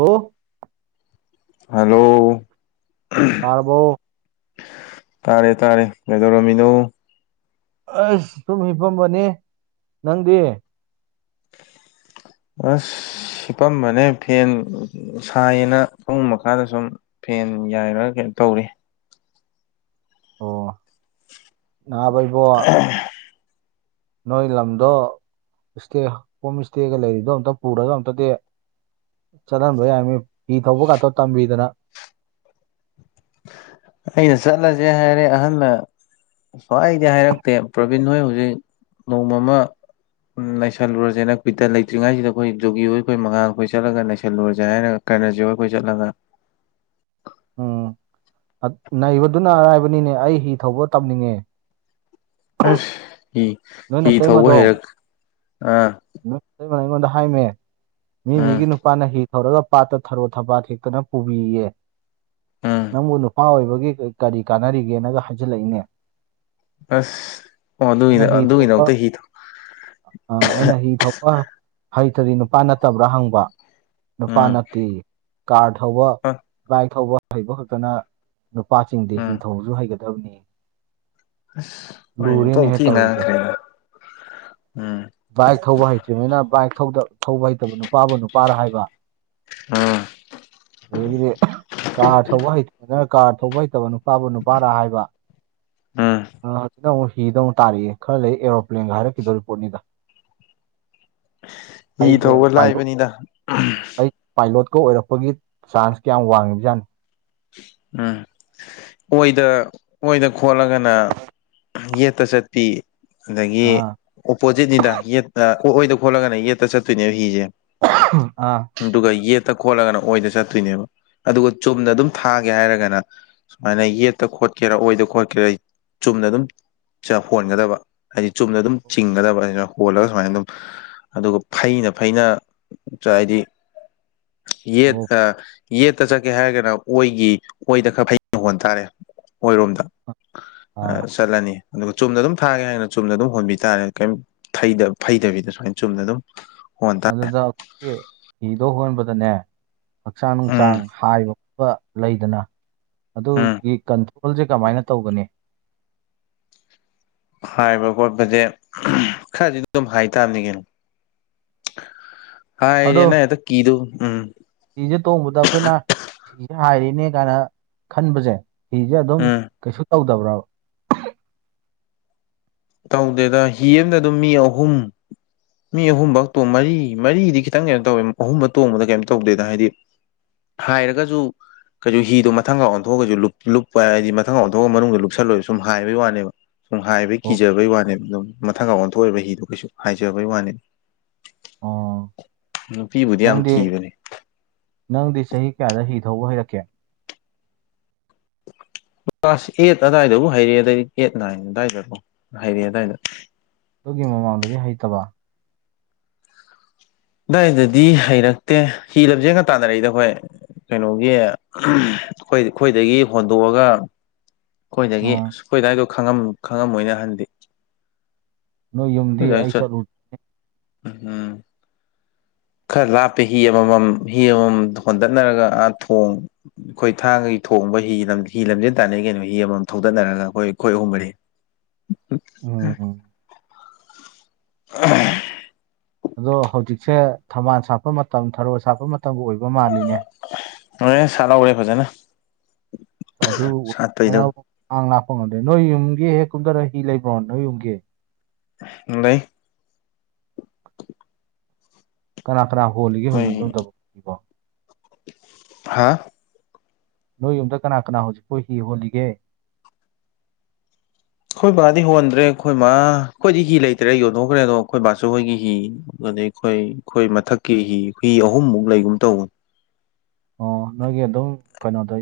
ꯑꯣ ꯍꯜꯂꯣ ꯊꯥꯕꯣ ꯇꯥꯔꯦ ꯇꯥꯔꯦ ꯀꯩꯗꯧꯔꯝꯃꯤꯅꯣ ꯑꯁ ꯁꯨꯝ ꯍꯐꯝꯝꯕꯅꯤ ꯅꯪꯗꯤ ꯑꯁ ꯁꯤꯄꯝꯕꯅꯦ ꯐꯦꯟ ꯁꯥꯏꯌꯦꯅ ꯄꯨꯡ ꯃꯈꯥꯗ ꯁꯨꯝ ꯐꯦꯟ ꯌꯥꯏꯔꯒ ꯀꯩꯅꯣ ꯇꯧꯔꯤ ꯑꯣ ꯕꯩꯕꯣ ꯅꯣꯏ ꯂꯝꯗꯣ ꯏꯁꯇꯦ ꯍꯣꯝ ꯏꯁꯇꯦꯒ ꯂꯩꯔꯤꯗꯣ ꯑꯝꯇ ꯄꯨꯔꯒ ꯑꯝꯇꯗꯤ ꯆꯠꯍꯟꯕ ꯌꯥꯏꯃꯤ ꯐꯤ ꯊꯧꯕ ꯈꯇ ꯇꯝꯕꯤꯗꯅ ꯑꯩꯅ ꯆꯠꯂꯁꯦ ꯍꯥꯏꯔꯦ ꯑꯍꯜꯗ ꯁ꯭ꯋꯥꯏꯗꯤ ꯍꯥꯏꯔꯛꯇꯦ ꯄ꯭ꯔꯕꯤꯟ ꯍꯣꯏ ꯍꯧꯖꯤꯛ ꯅꯣꯡꯃꯃ ꯎꯝ ꯅ ꯂꯩꯁꯜꯂꯨꯔꯁꯦ ꯅꯈꯨꯏꯗ ꯂꯩꯇ꯭ꯔꯤꯉꯩꯁꯤꯗ ꯑꯩꯈꯣꯏ ꯖꯒꯤ ꯍ ꯑꯩꯈꯣꯏꯉꯥ ꯑꯩꯈꯣꯏ ꯆꯠꯂꯒ ꯂꯩꯁꯜꯂꯨꯔꯁꯦ ꯍꯥꯏꯔꯒ ꯀꯥꯏꯅꯁꯤꯕ ꯑꯩꯈꯣꯏ ꯆꯠꯂꯒ ꯎꯝ ꯅꯩꯕꯗꯨꯅ ꯑꯔꯥꯏꯕꯅꯤꯅꯦ ꯑꯩ ꯍꯤ ꯊꯧꯕ ꯇꯝꯅꯤꯡꯉꯦ ꯑꯁ ꯍꯤ ꯅꯣꯏ ꯍꯤ ꯊꯧꯕ ꯅꯇꯩꯃꯗꯣ ꯍꯩꯔꯛ ꯑꯥ ꯂꯩꯕꯅ ꯑꯩꯉꯣꯟꯗ ꯍꯥꯏꯃꯦ ꯃꯤ ꯎꯝ ꯃꯤꯒꯤ ꯅꯨꯄꯥ ꯄꯥꯅ ꯍꯤ ꯊꯧꯔꯒ ꯄꯥꯠꯇ ꯊꯔꯣ ꯊꯕꯥꯠ ꯍꯦꯛꯇꯅ ꯄꯨꯕꯤꯌꯦ ꯎꯝ ꯅꯪꯕꯨ ꯅꯨꯄꯥ ꯑꯣꯏꯕꯒꯤ ꯀꯔꯤ ꯀꯥꯟꯅꯔꯤꯒꯦꯅꯒ ꯍꯥꯏꯖꯤꯜꯂꯛꯏꯅꯦ ꯑꯁ ꯑꯣ ꯑꯗꯨꯒꯤꯗ ꯑꯗꯨꯒꯤꯗ ꯑꯨꯛꯇ ꯍꯤ ꯊ ꯑ ꯑꯩꯅ ꯍꯤ ꯊꯣꯛꯄ ꯍꯩꯇꯔꯤ ꯅꯨꯄꯥ ꯅꯠꯇꯕ꯭ꯔꯥ ꯍꯪꯕ ꯅꯨꯄꯥ ꯎꯝ ꯅꯠꯇꯦ ꯀꯥꯔ ꯊꯧꯕ ꯑ ꯕꯥꯏꯛ ꯊꯧꯕ ꯍꯩꯕ ꯈꯛꯇꯅ ꯅꯨꯄꯥꯁꯤꯡꯗꯤ ꯎꯝ ꯅꯤꯡꯊꯧꯁꯨ ꯍꯩꯒꯗꯕꯅꯤ ꯑꯁ ꯍꯣꯏ ꯇꯣ ꯂꯨꯔꯦꯅꯦꯍꯦ ꯊꯤ ꯇꯧꯔꯤꯁꯦ ꯉꯥꯡꯉꯈ꯭ꯔꯦꯗ ꯎꯝ ꯕꯥꯏꯛ ꯊꯧꯕ ꯍꯩꯇ꯭ꯔꯤꯉꯩꯅ ꯕꯥꯏꯛ ꯊꯧꯕ ꯍꯩꯇꯕ ꯅꯨꯄꯥꯕꯨ ꯅꯨꯄꯥꯔ ꯍꯥꯏꯕ ꯎꯝ ꯑꯗꯨꯗꯒꯤꯗꯤ ꯀꯥꯔ ꯊꯧꯕ ꯍꯩꯇ ꯅꯅ ꯀꯥꯔ ꯊꯧꯕ ꯍꯩꯇꯕꯅ ꯅꯨꯄꯥꯕꯨ ꯅꯨꯄꯥꯔ ꯍꯥꯏꯕ ꯎꯝ ꯑꯗꯨꯗ ꯑꯃꯨꯛ ꯍꯤꯗ ꯑꯃꯨꯛ ꯇꯥꯔꯤꯛꯑꯦ ꯈꯔ ꯂꯩ ꯑꯦꯔꯣꯄ꯭ꯂꯦꯟꯒ ꯍꯥꯏꯔꯛꯈꯤꯗꯣ ꯔꯤꯄꯣꯔꯠꯅꯤꯗ ꯍꯤ ꯑꯩꯁꯦ ꯊꯧꯕ ꯄꯥꯏꯂꯣꯠ ꯂꯥꯏꯕꯅꯤꯅ ꯑꯩ ꯄꯥꯏꯂꯣꯠꯀ ꯑꯣꯏꯔꯛꯄꯒꯤ ꯆꯥꯟꯁ ꯀꯌꯥꯝ ꯋꯥꯡꯉꯤ ꯖꯥꯠꯅꯤ ꯎꯝ ꯑꯣꯏꯗ ꯑꯣꯏꯗ ꯈꯣꯠꯂꯒꯅ ꯌꯦꯠꯇ ꯆꯠꯄꯤ ꯑꯗꯒꯤ ꯑꯥ ꯑꯣꯄꯣꯖꯤꯠꯅꯤꯗ ꯌꯦꯠꯇ ꯀꯣꯛꯑꯣꯏꯗ ꯈꯣꯠꯂꯒꯅꯦ ꯌꯦꯠꯇ ꯆꯠꯇꯣꯏꯅꯦꯕ ꯍꯤꯤꯁꯦ ꯑꯥ ꯑꯗꯨꯒ ꯌꯦꯠꯇ ꯈꯣꯠꯂꯒꯅ ꯑꯣꯏꯅꯗ ꯆꯠꯇꯣꯏꯅꯦꯕ ꯑꯗꯨꯒ ꯆꯨꯝꯅ ꯑꯗꯨꯝ ꯊꯥꯒꯦ ꯍꯥꯏꯔꯒꯅ ꯁꯨꯃꯥꯏꯅ ꯌꯦꯠꯇ ꯈꯣꯠꯀꯦꯔꯥ ꯑꯣꯏꯗ ꯈꯣꯠꯀꯦꯔꯥ ꯆꯨꯝꯅ ꯑꯗꯨꯝ ꯁꯤꯗ ꯍꯣꯟꯒꯗꯕ ꯍꯥꯏꯗꯤ ꯆꯨꯝꯅ ꯑꯗꯨꯝ ꯆꯤꯡꯒꯗꯕ ꯑꯁꯤꯅ ꯍꯣꯜꯂꯒ ꯁꯨꯃꯥꯏꯅ ꯑꯗꯨꯝ ꯑꯗꯨꯒ ꯐꯩꯅ ꯐꯩꯅ ꯍꯥꯏꯗꯤ ꯌꯦꯠ ꯑꯣ ꯌꯦꯠꯇ ꯆꯠꯀꯦ ꯍꯥꯏꯔꯒꯅ ꯑꯣꯏꯒꯤ ꯑꯣꯏꯗ ꯈꯔ ꯐꯖ ꯍꯣꯟ ꯇꯥꯔꯦ ꯑꯣꯏꯔꯣꯝꯗ ꯑꯥ ꯆꯠꯂꯅꯤ ꯑꯗꯨꯒ ꯆꯨꯝꯅ ꯑꯗꯨꯝ ꯊꯥꯒꯦ ꯍꯥꯏꯒꯅ ꯆꯨꯝꯅ ꯑꯗꯨꯝ ꯍꯣꯟꯕꯤꯕꯥꯔꯦ ꯀꯩ ꯐꯩꯗꯕꯤꯗ ꯁꯨꯃꯥꯏꯅ ꯆꯨꯝꯅ ꯑꯗꯨꯝ ꯍꯣꯅꯩ ꯑꯗꯨꯗ ꯑꯩꯈꯣꯏꯒꯤ ꯐꯤꯗꯣ ꯍꯣꯟꯕꯗꯅꯦ ꯍꯛꯆꯥꯡ ꯎꯝ ꯅꯨꯡꯁꯥꯡ ꯍꯥꯏꯕ ꯈꯣꯠꯄ ꯂꯩꯗꯅ ꯎꯝ ꯑꯗꯨꯒꯤ ꯀꯟꯇ꯭ꯔꯣꯜꯁꯦ ꯀꯃꯥꯏꯅ ꯇꯧꯒꯅꯤ ꯍꯥꯏꯕ ꯈꯣꯠꯄꯁꯦ ꯈꯔꯗꯤ ꯑꯗꯨꯝ ꯍꯥꯏꯇꯥꯥꯕꯅꯤꯉꯩꯅ [unintelligible] ꯍꯥꯥ ꯑꯦꯔꯤꯦ ꯅ ꯀꯤꯗꯨꯣ ꯎꯝ ꯁꯤꯤꯁꯦ ꯇꯣꯡꯕꯗ ꯑꯩꯈꯣꯏꯅ ꯁꯤꯤꯁꯦ ꯍꯥꯏꯔꯤꯅꯦ ꯀꯥꯏꯅ ꯈꯟꯕꯁꯦ ꯐꯤꯁꯦ ꯑꯗꯨꯝ ꯎꯝ ꯀꯩꯁꯨ ꯇꯧꯗꯕ꯭ꯔꯕ ꯇꯧꯗꯦꯗ ꯍꯤ ꯑꯦꯝꯗ ꯑꯗꯨꯝ ꯃꯤ ꯑꯍꯨꯝ ꯃꯤ ꯑꯍꯨꯝꯐ ꯇꯣꯡ ꯃꯔꯤ ꯃꯔꯤꯗꯤ ꯈꯤꯇꯪ ꯀꯩꯅꯣ ꯇꯧꯋꯦ ꯑꯍꯨꯝꯕ ꯇꯣꯡꯕꯗ ꯀꯩꯝꯇ ꯇꯧꯗꯦꯗ ꯍꯥꯏꯗꯤ ꯍꯥꯏꯔꯒꯁꯨ ꯀꯩꯁꯨ ꯍꯤꯗꯣ ꯃꯊꯪ ꯂꯥꯎ ꯑꯣꯟꯊꯣꯛꯑꯒꯩꯁꯨ ꯂꯨꯞ ꯂꯨꯞꯄ ꯍꯥꯏꯗꯤ ꯃꯊꯪ ꯂ ꯑꯣꯟꯊꯣꯛꯑ ꯃꯅꯨꯡꯗ ꯂꯨꯞꯜꯂꯣꯏꯁꯨ ꯁꯨꯝ ꯍꯥꯏꯕꯒꯤ ꯋꯥꯅꯦꯕ ꯁꯨꯝ ꯍꯥꯏꯕꯩ ꯑꯣ ꯀꯤꯖꯕꯩ ꯋꯥꯅꯦ ꯑꯗꯨꯝ ꯃꯊꯥꯀꯥꯟ ꯑꯣꯟꯊꯣꯛ ꯑꯣꯏꯕ ꯍꯤꯗꯣ ꯀꯩꯁꯨ ꯍꯥꯏꯖꯕꯩ ꯋꯥꯅꯤ ꯑꯣ ꯅꯨꯄꯤꯕꯨꯗꯤ ꯌꯥꯝ ꯅꯪꯗꯤ ꯀꯤꯕꯅꯦ ꯅꯪꯗꯤ ꯆꯍꯤ ꯀꯌꯥꯗ ꯍꯤ ꯊꯧꯕ ꯍꯩꯔꯛꯀꯦ ꯀ꯭ꯂꯥꯁ ꯑꯦꯠ ꯑꯗꯥꯏꯗꯕꯨ ꯍꯩꯔꯛꯑꯦꯗ ꯑꯩꯗꯤ ꯑꯦꯠ ꯅꯥꯏꯟ ꯑꯗꯥꯏꯗꯀꯣ ꯍꯩꯔꯛꯑꯦ ꯑꯗꯥꯏꯗ ꯑꯗꯨꯒꯤ ꯃꯃꯥꯡꯗꯗꯤ ꯍꯩꯇꯕ ꯑꯗꯨꯗꯥꯏꯗꯗꯤ ꯍꯩꯔꯛꯇꯦ ꯍꯤꯔꯕꯁꯦꯒ ꯇꯥꯟꯅꯔꯛꯏꯗ ꯑꯩꯈꯣꯏ ꯀꯩꯅꯣꯒꯤ ꯑꯩꯈꯣꯏ ꯑꯩꯈꯣꯏꯗꯒꯤ ꯍꯣꯟꯗꯣꯛꯑꯒ ꯑꯩꯈꯣꯏꯗꯒꯤ ꯑꯥ ꯁꯨꯈꯣꯏꯗꯥꯏꯗꯣ ꯈ ꯈꯪꯉꯝꯃꯣꯏꯅꯦ ꯑꯍꯟꯗꯤ ꯅꯣꯏ ꯌꯨꯝꯗꯤ ꯑꯩꯈꯣꯏ ꯑꯗꯥꯏ ꯑꯩ ꯆꯠ ꯆꯠꯂꯨ ꯎꯝ ꯈꯔ ꯂꯥꯞꯄꯦ ꯍꯤ ꯑꯃꯃꯝ ꯍꯤ ꯑꯃꯃꯝ ꯍꯣꯟꯗꯅꯔꯒ ꯑꯥ ꯊꯣꯡ ꯑꯩꯈꯣꯏ ꯊꯥꯡꯒꯒꯤ ꯊꯣꯡꯕ ꯍꯤ ꯍꯤ ꯂꯝꯖꯦꯜ ꯇꯥꯟꯅ ꯀꯩꯅꯣ ꯍꯤ ꯑꯃꯃꯝ ꯊꯧꯗꯠꯅꯔꯒ ꯑꯩꯈꯣꯏ ꯑꯩꯈꯣꯏ ꯑꯍꯨꯝ ꯃꯔꯤ [unintelligible] ꯎꯝ [unintelligible] ꯑꯗꯣ ꯍꯧꯖꯤꯛꯁꯦ ꯊꯝꯕꯥꯜ ꯁꯥꯠꯄ ꯃꯇꯝ ꯊꯥꯔꯣ ꯁꯥꯠꯄ ꯃꯇꯝꯕꯨ ꯑꯣꯏꯕ ꯃꯥꯜꯂꯤꯅꯦ ꯑꯣꯔꯦꯟ ꯁꯥꯠꯍꯧꯔꯦ ꯐꯖꯅ ꯑꯗꯨ ꯎ ꯁꯥꯠꯄꯩꯗꯣ ꯍꯦꯟꯑꯥꯎ ꯈꯥꯡ ꯂꯥꯛꯄ ꯉꯝꯗ꯭ꯔꯦ ꯅꯣꯏ ꯌꯨꯝꯒꯤ ꯍꯦꯛ ꯀꯨꯝꯊꯥꯔ ꯍꯤ ꯂꯩꯕ꯭ꯔꯣ ꯅꯣꯏ ꯌꯨꯝꯒꯤ ꯂꯩ ꯀꯅꯥ-ꯀꯅꯥ ꯍꯣꯜꯂꯤꯒꯦ ꯍꯧꯖꯤꯛ ꯌꯨꯝꯗꯕꯣ ꯍꯥꯥ ꯅꯣꯏ ꯌꯨꯝꯗ ꯀꯅꯥ-ꯀꯅꯥ ꯍꯧꯖꯤꯛ ꯄꯨ ꯍꯤ ꯍꯣꯜꯂꯤꯒꯦ ꯑꯩꯈꯣꯏ ꯕꯥꯗꯤ ꯍꯣꯟꯗ꯭ꯔꯦ ꯑꯩꯈꯣꯏ ꯃꯥ ꯑꯩꯈꯣꯏꯗꯤ ꯍꯤ ꯂꯩꯇ꯭ꯔꯦ ꯌꯣꯟꯊꯣꯛꯈ꯭ꯔꯦ ꯑꯗꯣ ꯑꯩꯈꯣꯏ ꯕꯥꯆꯧ ꯍꯣꯏꯒꯤ ꯍꯤ ꯑꯗꯩ ꯑꯩꯈꯣꯏ-ꯑꯩꯈꯣꯏ ꯃꯊꯛꯀꯤ ꯍꯤ-ꯍꯤ ꯑꯍꯨꯝꯃꯨꯛ ꯂꯩꯒꯨꯝ ꯇꯧꯕꯅꯤ ꯑꯣ ꯅꯣꯏꯒꯤ ꯑꯗꯨꯝ ꯀꯩꯅꯣꯗ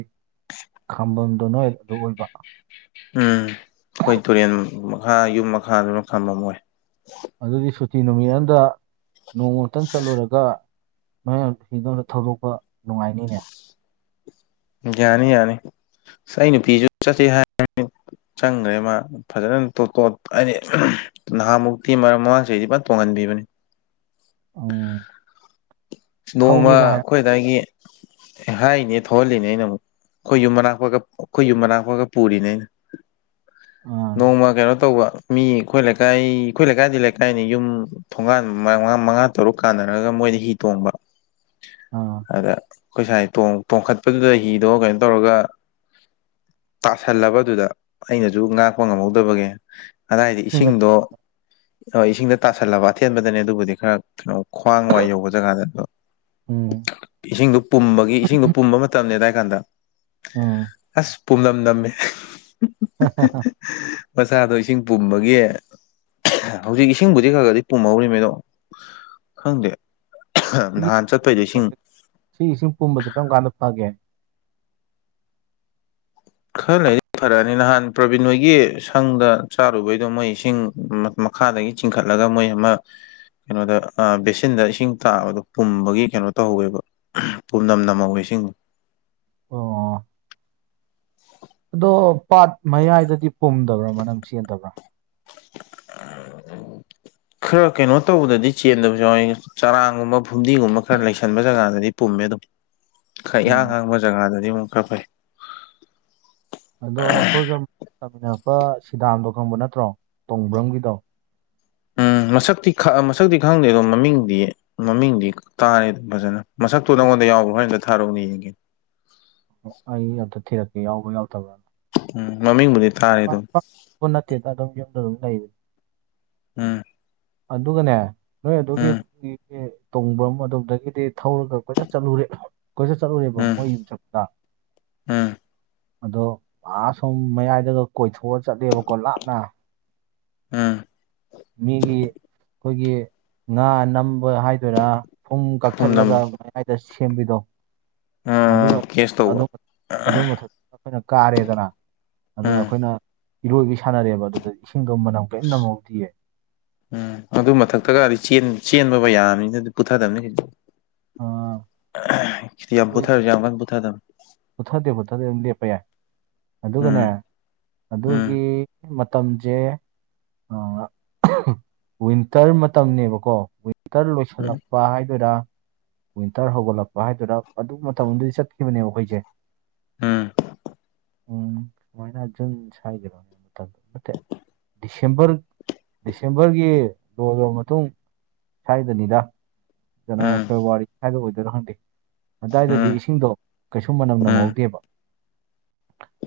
ꯈꯥꯝꯕꯝꯗꯣ ꯅꯣꯏ ꯑꯗꯨ ꯑꯣꯏꯕ ꯎꯝ ꯑꯈꯣꯏ ꯇꯨꯔꯦꯟ ꯃꯈꯥ ꯌꯨꯝ ꯃꯈꯥꯗꯨꯅ ꯈꯝꯕꯝ ꯑꯣꯏ ꯑꯗꯨꯒꯤ ꯁꯨꯇꯤ ꯅꯨꯃꯤꯠ ꯑꯃꯗ ꯅꯣꯡꯃꯇꯪ ꯆꯠꯂꯨꯔꯒ ꯃꯥꯔꯛ ꯍꯤꯗꯨ ꯑꯝꯗ ꯊꯧꯗꯣꯛꯄ ꯅꯨꯡꯉꯥꯏꯅꯤꯅꯦ ꯌꯥꯅꯤ-ꯌꯥꯅꯤ ꯑꯩ ꯅꯨꯄꯤꯖꯨ ꯆꯠꯁꯦ ꯍꯥꯏꯕꯅꯤ ꯆꯪꯒ꯭ꯔꯦ ꯃꯥ ꯐꯖꯥꯅ ꯇꯣ-ꯇꯣꯠ ꯑꯥꯏꯗꯤ ꯅꯍꯥꯃꯨꯛꯇꯤ ꯃꯔꯛ ꯃꯃꯥꯡ ꯆꯍꯤꯗꯤ ꯑꯩꯗꯤ ꯐꯖꯅ ꯇꯣꯡꯍꯟꯕꯤꯕꯅꯤ ꯎꯝ ꯅꯣꯡꯃ ꯊꯧꯒꯦꯒ ꯍꯥꯏꯔ ꯑꯈꯣꯏ ꯑꯗꯥꯏꯒꯤ ꯍꯥꯏꯔꯤꯅꯦ ꯊꯧꯍꯜꯂꯤꯅꯦ ꯑꯩꯅ ꯑꯃꯨꯛ ꯑꯩꯈꯣꯏ ꯌꯨꯝ ꯃꯅꯥꯛꯄꯀ ꯑꯩꯈꯣꯏ ꯌꯨꯝ ꯃꯅꯥꯛꯄꯒ ꯄꯨꯔꯤꯅꯦ ꯑꯩꯅ ꯑꯥ ꯅꯣꯡꯃ ꯀꯩꯅꯣ ꯇꯧꯕ ꯃꯤ ꯑꯩꯈꯣꯏ ꯂꯩꯀꯥꯏ ꯑꯩꯈꯣꯏ ꯂꯩꯀꯥꯏꯗꯤ-ꯂꯩꯀꯥꯏꯅꯤ ꯌꯨꯝ ꯊꯣꯡꯒꯥꯟ ꯃꯉꯥ-ꯃꯉꯥ ꯇꯔꯨꯛ ꯀꯥꯟꯅꯔꯒ ꯃꯣꯏꯗ ꯍꯤ ꯇꯣꯡꯕ ꯑꯥ ꯑꯗꯥ ꯑꯩꯈꯣꯏ ꯁꯥꯏ ꯇꯣꯡ-ꯇꯣꯡꯈꯠꯄꯗꯨꯗ ꯍꯤꯗꯣ ꯀꯩꯅꯣ ꯇꯧꯔꯒ ꯇꯥꯁꯜꯂꯕꯥꯗꯨꯗ ꯑꯩꯅꯖꯨ ꯉꯥꯛꯄ ꯉꯝꯍꯧꯗꯕꯒꯤ ꯑꯗꯥꯏꯗꯤ ꯏꯁꯤꯡꯗ ꯏꯁꯤꯡꯗꯣ-ꯏꯁꯤꯡꯗ ꯇꯥꯁꯜꯂꯕ ꯑꯊꯦꯟꯕꯗꯅꯦ ꯑꯗꯨꯕꯨꯗꯤ ꯈꯔ ꯀꯩꯅꯣ ꯈ꯭ꯋꯥꯡ ꯋꯥꯏ ꯌꯧꯕ ꯖꯒꯥꯗ ꯑꯗꯣ ꯎꯝ ꯏꯁꯤꯡꯗꯨ ꯄꯨꯝꯕꯒꯤ ꯏꯁꯤꯡꯗꯨ ꯄꯨꯝꯕ ꯃꯇꯝ ꯅꯦ ꯑꯗꯥꯏ ꯀꯥꯟꯗ ꯎꯝ ꯑꯁ ꯄꯨꯝꯅꯝ ꯅꯝꯃꯦ ꯃꯁꯥꯗꯣ ꯏꯁꯤꯡ ꯄꯨꯝꯕꯒꯤ ꯍꯧꯖꯤꯛ ꯏꯁꯤꯡꯕꯨꯗꯤ ꯈꯔ-ꯈꯔꯗꯤ ꯄꯨꯝꯍꯧꯔꯤꯅꯤꯗꯣ ꯈꯪꯗꯦ ꯁꯤꯒꯤ ꯅꯍꯥꯟ ꯆꯠꯄꯩꯗꯣ ꯏꯁꯤꯡ ꯁꯤ ꯏꯁꯤꯡ ꯄꯨꯝꯕꯖꯤ ꯀꯔꯝ ꯀꯥꯟꯗ ꯐꯥꯒꯦ ꯈꯔ ꯂꯩꯗꯤ ꯐꯔꯛꯑꯅꯤ ꯅꯍꯥꯟ ꯄ꯭ꯔꯕꯤꯟ ꯍꯣꯏꯒꯤ ꯁꯪꯗ ꯆꯥꯔꯨꯕꯩꯗꯣ ꯃꯣꯏ ꯏꯁꯤꯡ ꯃꯈꯥꯗꯒꯤ ꯆꯤꯡꯈꯠꯂꯒ ꯃꯣꯏ ꯑꯃ ꯀꯩꯅꯣꯗ ꯑꯥ ꯕꯦꯁꯤꯟꯗ ꯏꯁꯤꯡ ꯇꯥꯕꯗꯣ ꯄꯨꯝꯕꯒꯤ ꯀꯩꯅꯣ ꯇꯧꯍꯧꯋꯦꯕ ꯄꯨꯝꯅꯝꯅ ꯅꯝꯍꯧꯋꯤ ꯏꯁꯤꯡ ꯑꯣ ꯑꯗꯣ ꯄꯥꯠ ꯃꯌꯥꯏꯗꯗꯤ ꯄꯨꯝꯗꯕ꯭ꯔꯥ ꯃꯅꯝ ꯆꯦꯟꯗꯕ꯭ꯔꯥ [unintelligible] ꯈꯔ ꯀꯩꯅꯣ ꯇꯧꯕꯗꯗꯤ ꯆꯦꯟꯗꯕꯁꯨ ꯌꯥꯎꯋꯏ ꯆꯔꯥꯡꯒꯨꯝꯕ ꯐꯨꯝꯗꯤꯒꯨꯝꯕ ꯈꯔ ꯂꯩꯁꯟꯕ ꯖꯒꯥꯗꯗꯤ ꯄꯨꯝꯃꯦ ꯑꯗꯨꯝ ꯈꯔ ꯏꯍꯥꯡ ꯎꯝ ꯍꯥꯡꯕ ꯖꯒꯥꯗꯗꯤ ꯑꯃꯨꯛ ꯈꯔ ꯐꯩ ꯑꯗꯣ ꯑꯩꯈꯣꯏꯒ ꯇꯥꯃꯤꯟꯅꯔꯛꯄ ꯁꯤꯗꯥꯝꯗꯣ ꯈꯪꯕ ꯅꯠꯇ꯭ꯔꯣ ꯇꯣꯡꯕ꯭ꯔꯝꯒꯤꯗꯣ ꯎꯝ ꯃꯁꯛꯇꯤ ꯃꯁꯛꯇꯤ ꯈꯪꯗꯦ ꯑꯗꯣ ꯃꯃꯤꯡꯗꯤ ꯃꯃꯤꯡꯗꯤ ꯇꯥꯔꯦ ꯑꯗꯨꯝ ꯐꯖꯅ ꯃꯁꯛꯇꯣ ꯅꯉꯣꯟꯗ ꯌꯥꯎꯕ꯭ꯔꯣ ꯍꯣꯔꯦꯟ ꯑꯝꯇ ꯊꯥꯔꯛꯎꯅ ꯌꯦꯡꯒꯦ ꯑꯩ ꯑꯝꯇ ꯊꯤꯔꯛꯀꯦ ꯌꯥꯎꯕ-ꯌꯥꯎꯗꯕ꯭ꯔꯥꯅ ꯎꯝ ꯃꯃꯤꯡꯕꯨꯗꯤ ꯇꯥꯔꯦ ꯑꯗꯨꯝ [inaudible] ꯅꯠꯇꯦꯗ ꯑꯗꯨꯝ ꯌꯨꯝꯗ ꯑꯗꯨꯝ ꯂꯩꯔꯤ ꯎꯝ ꯑꯗꯨꯒꯅꯦ ꯅꯣꯏ ꯑꯗꯨꯒꯤ ꯎꯝ [inaudible] ꯇꯣꯡꯕ꯭ꯔꯝ ꯑꯗꯣꯝꯗꯒꯤꯗꯤ ꯊꯧꯔꯥꯒ ꯀꯣꯏꯆꯠ ꯆꯠꯂꯨꯔꯦ ꯀꯣꯏꯆꯠ ꯆꯠꯂꯨꯔꯦꯕ ꯎꯝ ꯃꯣꯏ ꯌꯨꯝ ꯆꯠꯄꯗ ꯎꯝ ꯑꯗꯣ ꯑꯥ ꯑꯁꯣꯝ ꯃꯌꯥꯏꯗꯒ ꯀꯣꯏꯊꯣꯛꯑ ꯆꯠꯂꯦꯕꯀꯣ ꯂꯥꯞꯅ ꯎꯝ ꯃꯤꯒꯤ ꯑꯩꯈꯣꯏꯒꯤ ꯉꯥ ꯅꯝꯕ ꯍꯥꯏꯗꯣꯏꯔꯥ ꯐꯨꯝ ꯐꯨꯝꯅꯝ ꯀꯛꯊꯠꯂꯒ ꯃꯌꯥꯏꯗ ꯁꯦꯝꯕꯤꯗꯣ ꯎꯝ ꯑꯗꯨꯒ ꯀꯦꯁ ꯇꯧꯕ ꯑꯩꯈꯣꯏꯅ ꯀꯥꯔꯦꯗꯅ ꯑ ꯎꯝ ꯑꯩꯈꯣꯏꯅ ꯏꯔꯣꯏꯕꯤ ꯁꯥꯟꯅꯔꯦꯕ ꯑꯗꯨꯗ ꯏꯁꯤꯡꯒ ꯃꯅꯝ ꯀꯔꯤꯝ ꯅꯝꯍꯧꯗꯌꯦ ꯎꯝ ꯑꯗꯨ ꯃꯊꯛꯇꯒꯗꯤ ꯆꯦꯟꯕꯕ ꯌꯥꯝꯃꯤꯅ ꯄꯨꯊꯗꯕꯅꯤ ꯍꯧꯖꯤꯛꯇ ꯑꯥ ꯁꯤ ꯌꯥꯝꯕꯨꯊꯔꯖ ꯑꯃꯥꯏ ꯄꯨꯊꯥꯏꯗꯝ ꯄꯨꯨꯊꯗꯦ ꯄꯨꯨꯊꯗꯦ ꯑꯗꯨꯝ ꯂꯦꯞꯄ ꯌꯥꯏ ꯑꯗꯨꯒꯅꯦ ꯎꯝ ꯎꯝ ꯑꯗꯨꯒꯤ ꯃꯇꯝꯁꯦ ꯋꯤꯟꯇꯔ ꯃꯇꯝꯅꯦꯕꯀꯣ ꯋꯤꯟꯇꯔ ꯎꯝ ꯂꯣꯏꯁꯤꯜꯂꯛꯄ ꯍꯥꯏꯗꯨꯔ ꯋꯤꯟꯇꯔ ꯍꯧꯒꯠꯂꯛꯄ ꯍꯥꯏꯗꯨꯔ ꯑꯗꯨ ꯃꯇꯝꯗꯨꯗꯤ ꯆꯠꯈꯤꯕꯅꯦꯕ ꯑꯩꯈꯣꯏꯁꯦ ꯎꯝ ꯎꯝ ꯁꯨꯃꯥꯏꯅ ꯖꯟ ꯁ ꯍꯥꯏꯒꯤꯔꯣꯅꯦ ꯃꯇꯝꯗ ꯅꯠꯇꯦ ꯗꯤꯁꯦꯝꯕꯔ ꯗꯤꯁꯦꯝꯕꯔꯒꯤ ꯂꯣꯏꯔꯕ ꯃꯇꯨꯡ ꯁ꯭ꯋꯥꯏꯗꯅꯤꯗ ꯖꯅꯋꯥꯔꯤ ꯎꯝ ꯐꯦꯕꯋꯥꯔꯤ ꯁ꯭ꯋꯥꯏꯗ ꯑꯣꯏꯗꯣꯏꯔꯣ ꯍꯪꯗꯦ ꯑꯗꯨꯋꯥꯏꯗꯗꯤ ꯎꯝ ꯏꯁꯤꯡꯗꯣ ꯀꯩꯁꯁꯨ ꯃꯅꯝ ꯎꯝ ꯅꯝꯍꯧꯗꯦꯕ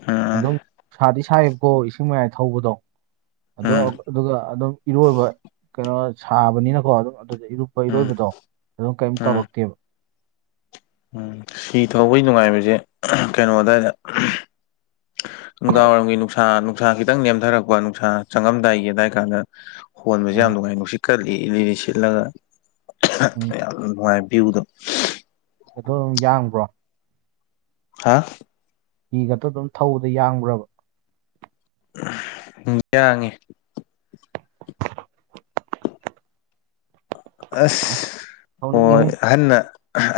ꯎꯝ ꯑꯗꯨꯝ ꯁꯥꯗꯤ ꯁꯥꯏꯕꯀꯣ ꯏꯁꯤꯡ ꯃꯌꯥꯏ ꯊꯧꯕꯗꯣ ꯑꯗ ꯎꯝ ꯑꯗꯨꯒ ꯑꯗꯨꯝ ꯏꯔꯣꯏꯕ ꯀꯩꯅꯣ ꯁꯥꯕꯅꯤꯅꯀꯣ ꯑꯗꯨꯝ ꯑꯗꯨꯗ ꯑꯄ ꯎꯝ ꯏꯔꯣꯏꯕꯗꯣ ꯑꯗꯨꯝ ꯀꯩꯝ ꯎꯝ ꯇꯧꯔꯛꯇꯦꯕ ꯎꯝ ꯁꯤ ꯊꯧꯕꯒꯤ ꯅꯨꯡꯉꯥꯏꯕꯁꯦ ꯀꯩꯅꯣꯗ ꯅꯨꯡꯗꯥꯡꯋꯥꯏꯔꯝꯒꯤ ꯅꯨꯡꯁꯥ ꯅꯨꯡꯁꯥ ꯈꯤꯇꯪ ꯅꯦꯝꯊꯔꯛꯄ ꯅꯨꯡꯁꯥ ꯆꯪꯉꯝꯗꯥꯏꯒꯤꯗꯥꯋꯥꯏ ꯀꯥꯟꯗ ꯍꯣꯟꯕꯁꯦ ꯑ ꯌꯥꯝ ꯅꯨꯡꯉꯥꯏ ꯅꯨꯡꯁꯤꯠ ꯀꯠꯂꯤ ꯏ ꯂꯤꯂꯤ ꯁꯤꯠꯂꯒ ꯎꯝ ꯌꯥꯝ ꯅꯨꯡꯉꯥꯏ ꯚ꯭ꯌꯨꯗꯣ ꯑꯗꯨꯝ ꯌꯥꯡꯕ꯭ꯔꯣ ꯍꯥ ꯍꯤ ꯈꯛꯇ ꯑꯗꯨꯝ ꯊꯧꯕꯗ ꯌꯥꯡꯈ꯭ꯔꯕ ꯌꯥꯡꯉꯤ ꯑꯁ ꯍꯣꯏ ꯑꯍꯟꯅ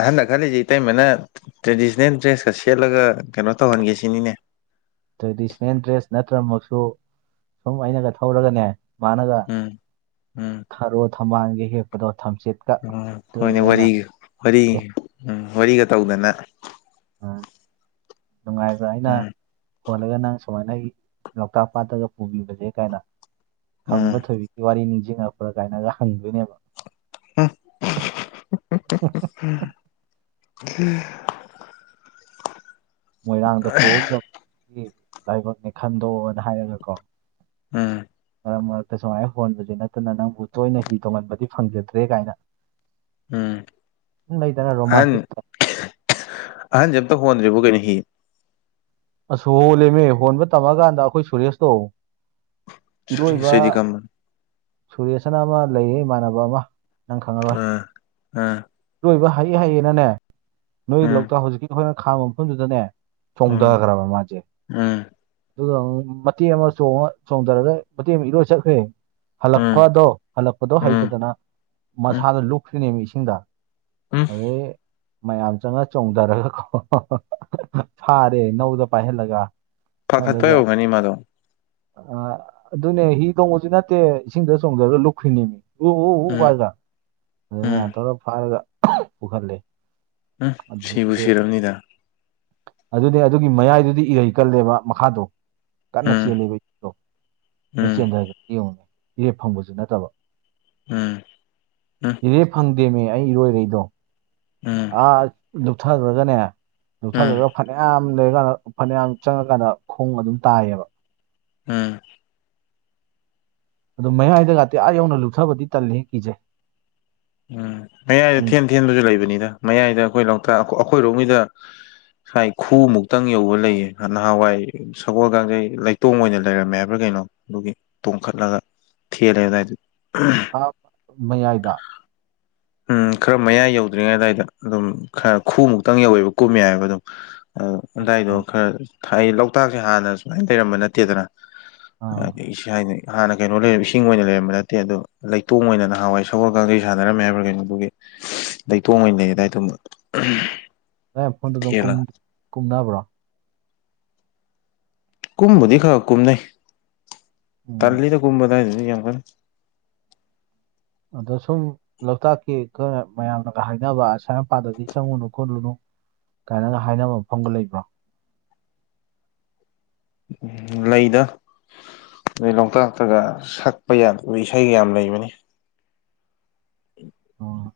ꯑꯍꯟꯗꯛ ꯈꯜꯂꯤꯁꯤꯦ ꯏꯇꯩꯃꯅ ꯇ꯭ꯔꯦꯗꯤꯁꯅꯦꯜ ꯗ꯭ꯔꯦꯁꯀ ꯁꯦꯠꯂꯒ ꯀꯩꯅꯣ ꯇꯧꯍꯟꯒꯦ ꯁꯤꯅꯤꯅꯦ ꯇ꯭ꯔꯦꯗꯤꯁꯟꯅꯜ ꯗ꯭ꯔꯦꯁ ꯅꯠꯇ꯭ꯔꯃꯛꯁꯨ ꯁꯨꯝ ꯑꯩꯅꯒ ꯊꯧꯔꯒꯅꯦ ꯃꯥꯅꯒ ꯎꯝ ꯎꯝ ꯈꯔꯣ ꯊꯝꯕꯥꯜꯒ ꯍꯦꯛꯄꯗꯣ ꯊꯝꯆꯤꯠ ꯎ ꯍꯣꯏꯅꯦ ꯋꯥꯔꯤ ꯆꯦ ꯎꯝ ꯋꯥꯔꯤꯒ ꯇꯧꯗꯅ ꯎꯝ ꯅꯨꯡꯉꯥꯏꯕ ꯑꯩꯅ ꯎꯝ ꯍꯣꯜꯂꯒ ꯅꯪ ꯁꯨꯃꯥꯏꯅ ꯂꯣꯛꯇꯥꯛ ꯄꯥꯠꯇꯒ ꯄꯨꯕꯤꯕꯁꯦ ꯀꯥꯏꯅ ꯎꯝ ꯈꯝꯕ ꯊꯣꯏꯏ ꯋꯥꯔꯤ ꯅꯤꯡꯁꯤꯡꯉꯄ꯭ꯔꯒ ꯀꯥꯏꯅꯒ ꯍꯪꯗꯣꯏꯅꯦꯕ ꯑ ꯃꯣꯏꯔꯥꯡꯗ ꯐꯍꯧꯗꯕꯒꯤ ꯂꯥꯏꯕꯛꯅꯤ ꯈꯟꯗꯣꯛꯑꯣꯅ ꯍꯥꯏꯔꯒꯀꯣ ꯎꯝ ꯃꯔꯛ ꯃꯔꯛꯇ ꯁꯨꯃꯥꯏꯅ ꯍꯣꯟꯕꯁ ꯅꯠꯇꯅ ꯅꯪꯕꯨ ꯇꯣꯏꯅ ꯍꯤ ꯇꯣꯡꯍꯟꯕꯗꯤ ꯐꯪꯖꯗ꯭ꯔꯦ ꯀꯥꯏꯅ ꯎꯝ ꯅ ꯇꯅ ꯔꯣꯃꯇꯛ ꯑꯍꯟ ꯑꯍꯟꯁꯦ ꯑꯃꯇ ꯍꯣꯟꯗ꯭ꯔꯤꯕꯕꯨ ꯀꯩꯅꯣ ꯍ ꯑꯁ ꯍꯣꯜꯂꯤꯦꯃꯦ ꯍꯣꯟꯕ ꯇꯝꯃꯀꯥꯟꯗ ꯑꯩꯈꯣꯏ ꯁꯨꯔꯦꯁꯇꯣ ꯏꯔꯣꯏꯕ ꯁꯨꯔꯦꯁꯍꯣꯏꯗꯤ ꯀꯝꯕꯅꯣ ꯁꯨꯔꯦꯁꯅ ꯑꯃ ꯂꯩꯌꯦ ꯏꯃꯥꯟꯅꯕ ꯑꯃ ꯅꯪ ꯈꯪꯉꯔꯕꯏ ꯑꯥ ꯑꯥ ꯂꯣꯏꯕ ꯍꯥꯏꯩ ꯍꯥꯏꯌꯦꯅꯅꯦ ꯅꯣꯏ ꯎꯝ ꯂꯣꯛꯇ ꯍꯧꯖꯤꯛꯀꯤ ꯑꯩꯈꯣꯏꯅ ꯈꯥꯕ ꯃꯐꯝꯗꯨꯗꯅꯦ ꯎꯝ ꯗꯈ꯭ꯔ ꯃꯥꯆꯦ ꯎꯝ ꯑꯗꯨꯒ ꯃꯇꯦꯛ ꯑꯃ ꯆꯣꯡꯉ ꯆꯣꯡꯊꯔꯒ ꯃꯇꯦꯛ ꯑꯃ ꯏꯔꯣꯏ ꯆꯠꯈ꯭ꯔꯦ ꯎꯝ ꯍꯜꯂꯛꯄꯗꯣ ꯍꯜꯂꯛꯄꯗꯣ ꯎꯝ ꯍꯩꯇꯗꯅ ꯎꯝ ꯃꯁꯥꯗ ꯂꯨꯞꯈ꯭ꯔꯤꯅꯦꯕ ꯏꯁꯤꯡꯗ ꯎꯝ ꯑꯗꯩ ꯃꯌꯥꯝ ꯆꯪꯉ ꯆꯣꯡꯊꯔꯒꯀꯣ ꯊꯥꯔꯦꯅꯧꯗ ꯄꯥꯏꯍꯜꯂꯒ ꯐꯥꯈꯠꯄ ꯌꯧꯒꯅꯤ ꯃꯥꯗꯣ ꯑ ꯑꯗꯨꯅꯦ ꯍꯤ ꯇꯣꯡꯕꯁꯨ ꯅꯠꯇꯦ ꯏꯁꯤꯡꯗ ꯆꯣꯡꯊꯔ ꯂꯨꯞꯈ꯭ꯔꯤꯅꯦꯃꯤ ꯎ ꯎ ꯎ ꯎꯝ ꯋꯥꯥꯏꯖ ꯑꯗꯨ ꯃꯌꯥꯝ ꯎꯝ ꯇꯧꯔ ꯐꯥꯔꯒ ꯄꯨꯈꯠꯂꯦ ꯎꯝ ꯁꯤꯕꯨ ꯑꯗꯨꯗꯒꯤꯗꯤ ꯁꯔꯝꯅꯤꯗ ꯑꯗꯨꯅꯦ ꯑꯗꯨꯒꯤ ꯃꯌꯥꯏꯗꯨꯗꯤ ꯏꯔꯩ ꯀꯜꯂꯦꯕ ꯃꯈꯥꯗꯣ ꯀꯟꯅ ꯎꯝ ꯆꯦꯂꯦꯕꯗꯣ ꯃꯣꯏ ꯎꯝ ꯆꯦꯟꯊꯔꯒꯗꯤ ꯌꯦꯡꯉꯨꯉꯦ ꯏꯔꯦꯞ ꯐꯪꯕꯁꯨ ꯅꯠꯇꯕ ꯎꯝ ꯎꯝ ꯏꯔꯦ ꯐꯪꯗꯦꯃꯦ ꯑꯩ ꯏꯔꯣꯏꯔꯛꯗꯣ ꯎꯝ ꯑꯥ ꯊꯈ꯭ꯔꯒꯅꯦ ꯎꯝ ꯌꯣꯛꯊꯥꯗꯨꯒ ꯐꯅꯌꯥꯝ ꯂꯩꯔꯀꯥꯟꯗ ꯐꯅꯌꯥꯝ ꯆꯪꯉꯀꯥꯟꯗ ꯈꯣꯡ ꯑꯗꯨꯝ ꯇꯥꯏꯌꯦꯕ ꯎꯝ ꯑꯗꯨ ꯃꯌꯥꯏꯗꯒꯇꯤ ꯑꯥ ꯌꯧꯅ ꯂꯨꯞꯊꯕꯗꯤ ꯇꯜꯂꯤ ꯀꯤꯁꯦ ꯎꯝ ꯃꯌꯥꯏꯗ ꯊꯦꯟ ꯊꯦꯟꯕꯁꯨ ꯂꯩꯕꯅꯤꯗ ꯃꯌꯥꯏꯗ ꯑꯩꯈꯣꯏ ꯂꯣꯛꯇꯥꯛ ꯑꯩꯈꯣꯏꯔꯣꯝꯒꯤꯗ ꯉꯥꯏ ꯈꯨꯎꯃꯨꯛꯇꯪ ꯌꯧꯕ ꯂꯩꯌꯦ ꯅꯍꯥꯟꯋꯥꯏ ꯁꯒꯣꯜ ꯀꯥꯡꯖꯩ ꯂꯩꯇꯣꯡ ꯑꯣꯏꯅ ꯂꯩꯔꯝꯃꯦ ꯍꯥꯏꯕ꯭ꯔꯥ ꯀꯩꯅꯣ ꯑꯗꯨꯒꯤ ꯇꯣꯡꯈꯠꯂꯒ ꯊꯂ ꯇꯇ ꯃꯌꯥꯏꯗ ꯎꯝ ꯈꯔ ꯃꯌꯥꯏ ꯌꯧꯗ꯭ꯔꯤꯉꯩ ꯑꯗꯨꯋꯥꯏꯗ ꯑꯗꯨꯝ ꯈꯔ ꯈꯨꯃꯨꯛꯇꯪ ꯌꯧꯋꯦꯕ ꯀꯨꯝꯃꯦ ꯍꯥꯏꯕ ꯑꯗꯨꯝ ꯑꯗꯨꯗꯥꯏꯗꯣ ꯑꯥ ꯈꯔ ꯑꯩ ꯂꯣꯛꯇꯥꯛꯁꯦ ꯍꯥꯟꯅ ꯁꯨꯃꯥꯏꯅ ꯂꯩꯔꯝꯕ ꯅꯠꯇꯦꯗꯅ ꯑꯥ ꯑꯁ ꯍꯥꯏꯅꯤ ꯍꯥꯟꯅ ꯀꯩꯅꯣ ꯂꯩꯔꯝ ꯏꯁꯤꯡ ꯑꯣꯏꯅ ꯂꯩꯔꯝꯕ ꯅꯠꯇꯦ ꯑꯗꯨ ꯂꯩꯇꯣꯡ ꯑꯣꯏꯅ ꯅꯍꯥꯎꯋꯥꯏ ꯁꯒꯣꯜ ꯀꯥꯡꯖꯩꯥꯟꯅꯔꯝꯃꯦ ꯍꯥꯏꯕ꯭ꯔꯥ ꯀꯩꯅꯣ ꯑꯗꯨꯒꯤ ꯂꯩꯇꯣꯡ ꯑꯣꯏꯅꯩ ꯑꯗꯨꯗꯥꯏ ꯑꯗꯨꯝ ꯑꯦ ꯐꯣꯟꯗꯨ ꯑꯗꯨꯝ ꯀꯨꯝꯅꯕ꯭ꯔꯣ ꯀꯨꯝꯕꯗꯤ ꯈ ꯀꯨꯝꯅꯩ ꯎꯝ ꯇꯜꯂꯤꯗ ꯀꯨꯝꯕꯗꯗꯗꯤ ꯌꯥꯝ ꯀ ꯑꯗꯣ ꯁꯨꯝ ꯂꯣꯛꯇꯥꯛꯀꯤ ꯈꯈꯔ ꯃꯌꯥꯝꯅꯒ ꯍꯥꯏꯅꯕ ꯁꯁꯥꯏ ꯃꯄꯥꯗꯗꯤ ꯆꯪꯉꯨꯅꯨ ꯈꯣꯠꯂꯨꯅꯨ ꯀꯥꯏꯅꯒ ꯍꯥꯏꯅꯕ ꯃꯐꯝꯒ ꯂꯩꯕ꯭ꯔꯣ ꯂꯩꯗ ꯑꯗꯩ ꯂꯣꯛꯇꯥꯛꯇꯒ ꯁꯛꯄ ꯌꯥꯗꯕ ꯏꯁꯩꯒ ꯌꯥꯝ ꯂꯩꯕꯅꯤ ꯎꯝ ꯑꯣ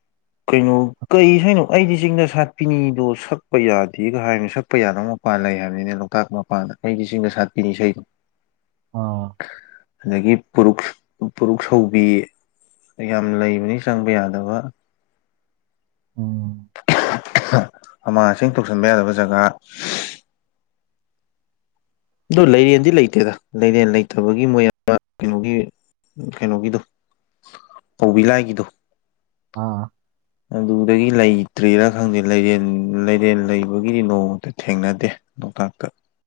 ꯀꯩꯅꯣ ꯀꯩ ꯁꯩꯅꯣ ꯑꯩꯗꯤ ꯆꯤꯡꯗ ꯁꯥꯠꯄꯤꯅꯤꯗꯣ ꯁꯛꯄ ꯌꯥꯗꯦꯒ ꯍꯥꯏꯅ ꯁꯛꯄ ꯌꯥꯗꯝꯃꯣ ꯃꯄꯥꯟ ꯂꯩ ꯍꯥꯏꯕꯅꯤꯅ ꯂꯣꯛꯇꯥꯛ ꯃꯄꯥꯟꯗ ꯑꯩꯗꯤ ꯁꯤꯡꯒ ꯁꯥꯠꯄꯤꯅꯤ ꯏꯁꯩꯗꯣ ꯑꯣ ꯑꯗꯒꯤ ꯄꯨꯛ ꯄꯨꯔꯨꯛ ꯁꯧꯕꯤ ꯌꯥꯝ ꯂꯩꯕꯅꯤ ꯆꯪꯕ ꯌꯥꯗꯕ ꯎꯝ ꯑꯃꯥꯡ ꯑꯁꯦꯡ ꯊꯣꯛꯁꯟꯕ ꯌꯥꯗꯕ ꯖꯒꯥ ꯑ ꯂꯩꯔꯦꯟꯗꯤ ꯂꯩꯇꯦꯗ ꯂꯩꯔꯦꯟ ꯂꯩꯇꯕꯒꯤ ꯃꯣꯏ ꯀꯩꯅꯣꯒꯤ ꯎ ꯀꯩꯅꯣꯒꯤꯗꯣ ꯀꯧꯕꯧꯕꯤ ꯂꯥꯏꯒꯤꯗꯣ ꯑꯥ ꯑꯗꯨꯗꯒꯤ ꯂꯩꯇ꯭ꯔꯤꯔꯥ ꯈꯪꯗꯦ ꯂꯩꯔꯦꯟ ꯂꯩꯔꯦꯟ ꯂꯩꯕꯒꯤꯗꯤ ꯅꯣꯡꯃꯇ ꯊꯦꯡꯅꯗꯦ ꯅꯣꯛꯇꯇ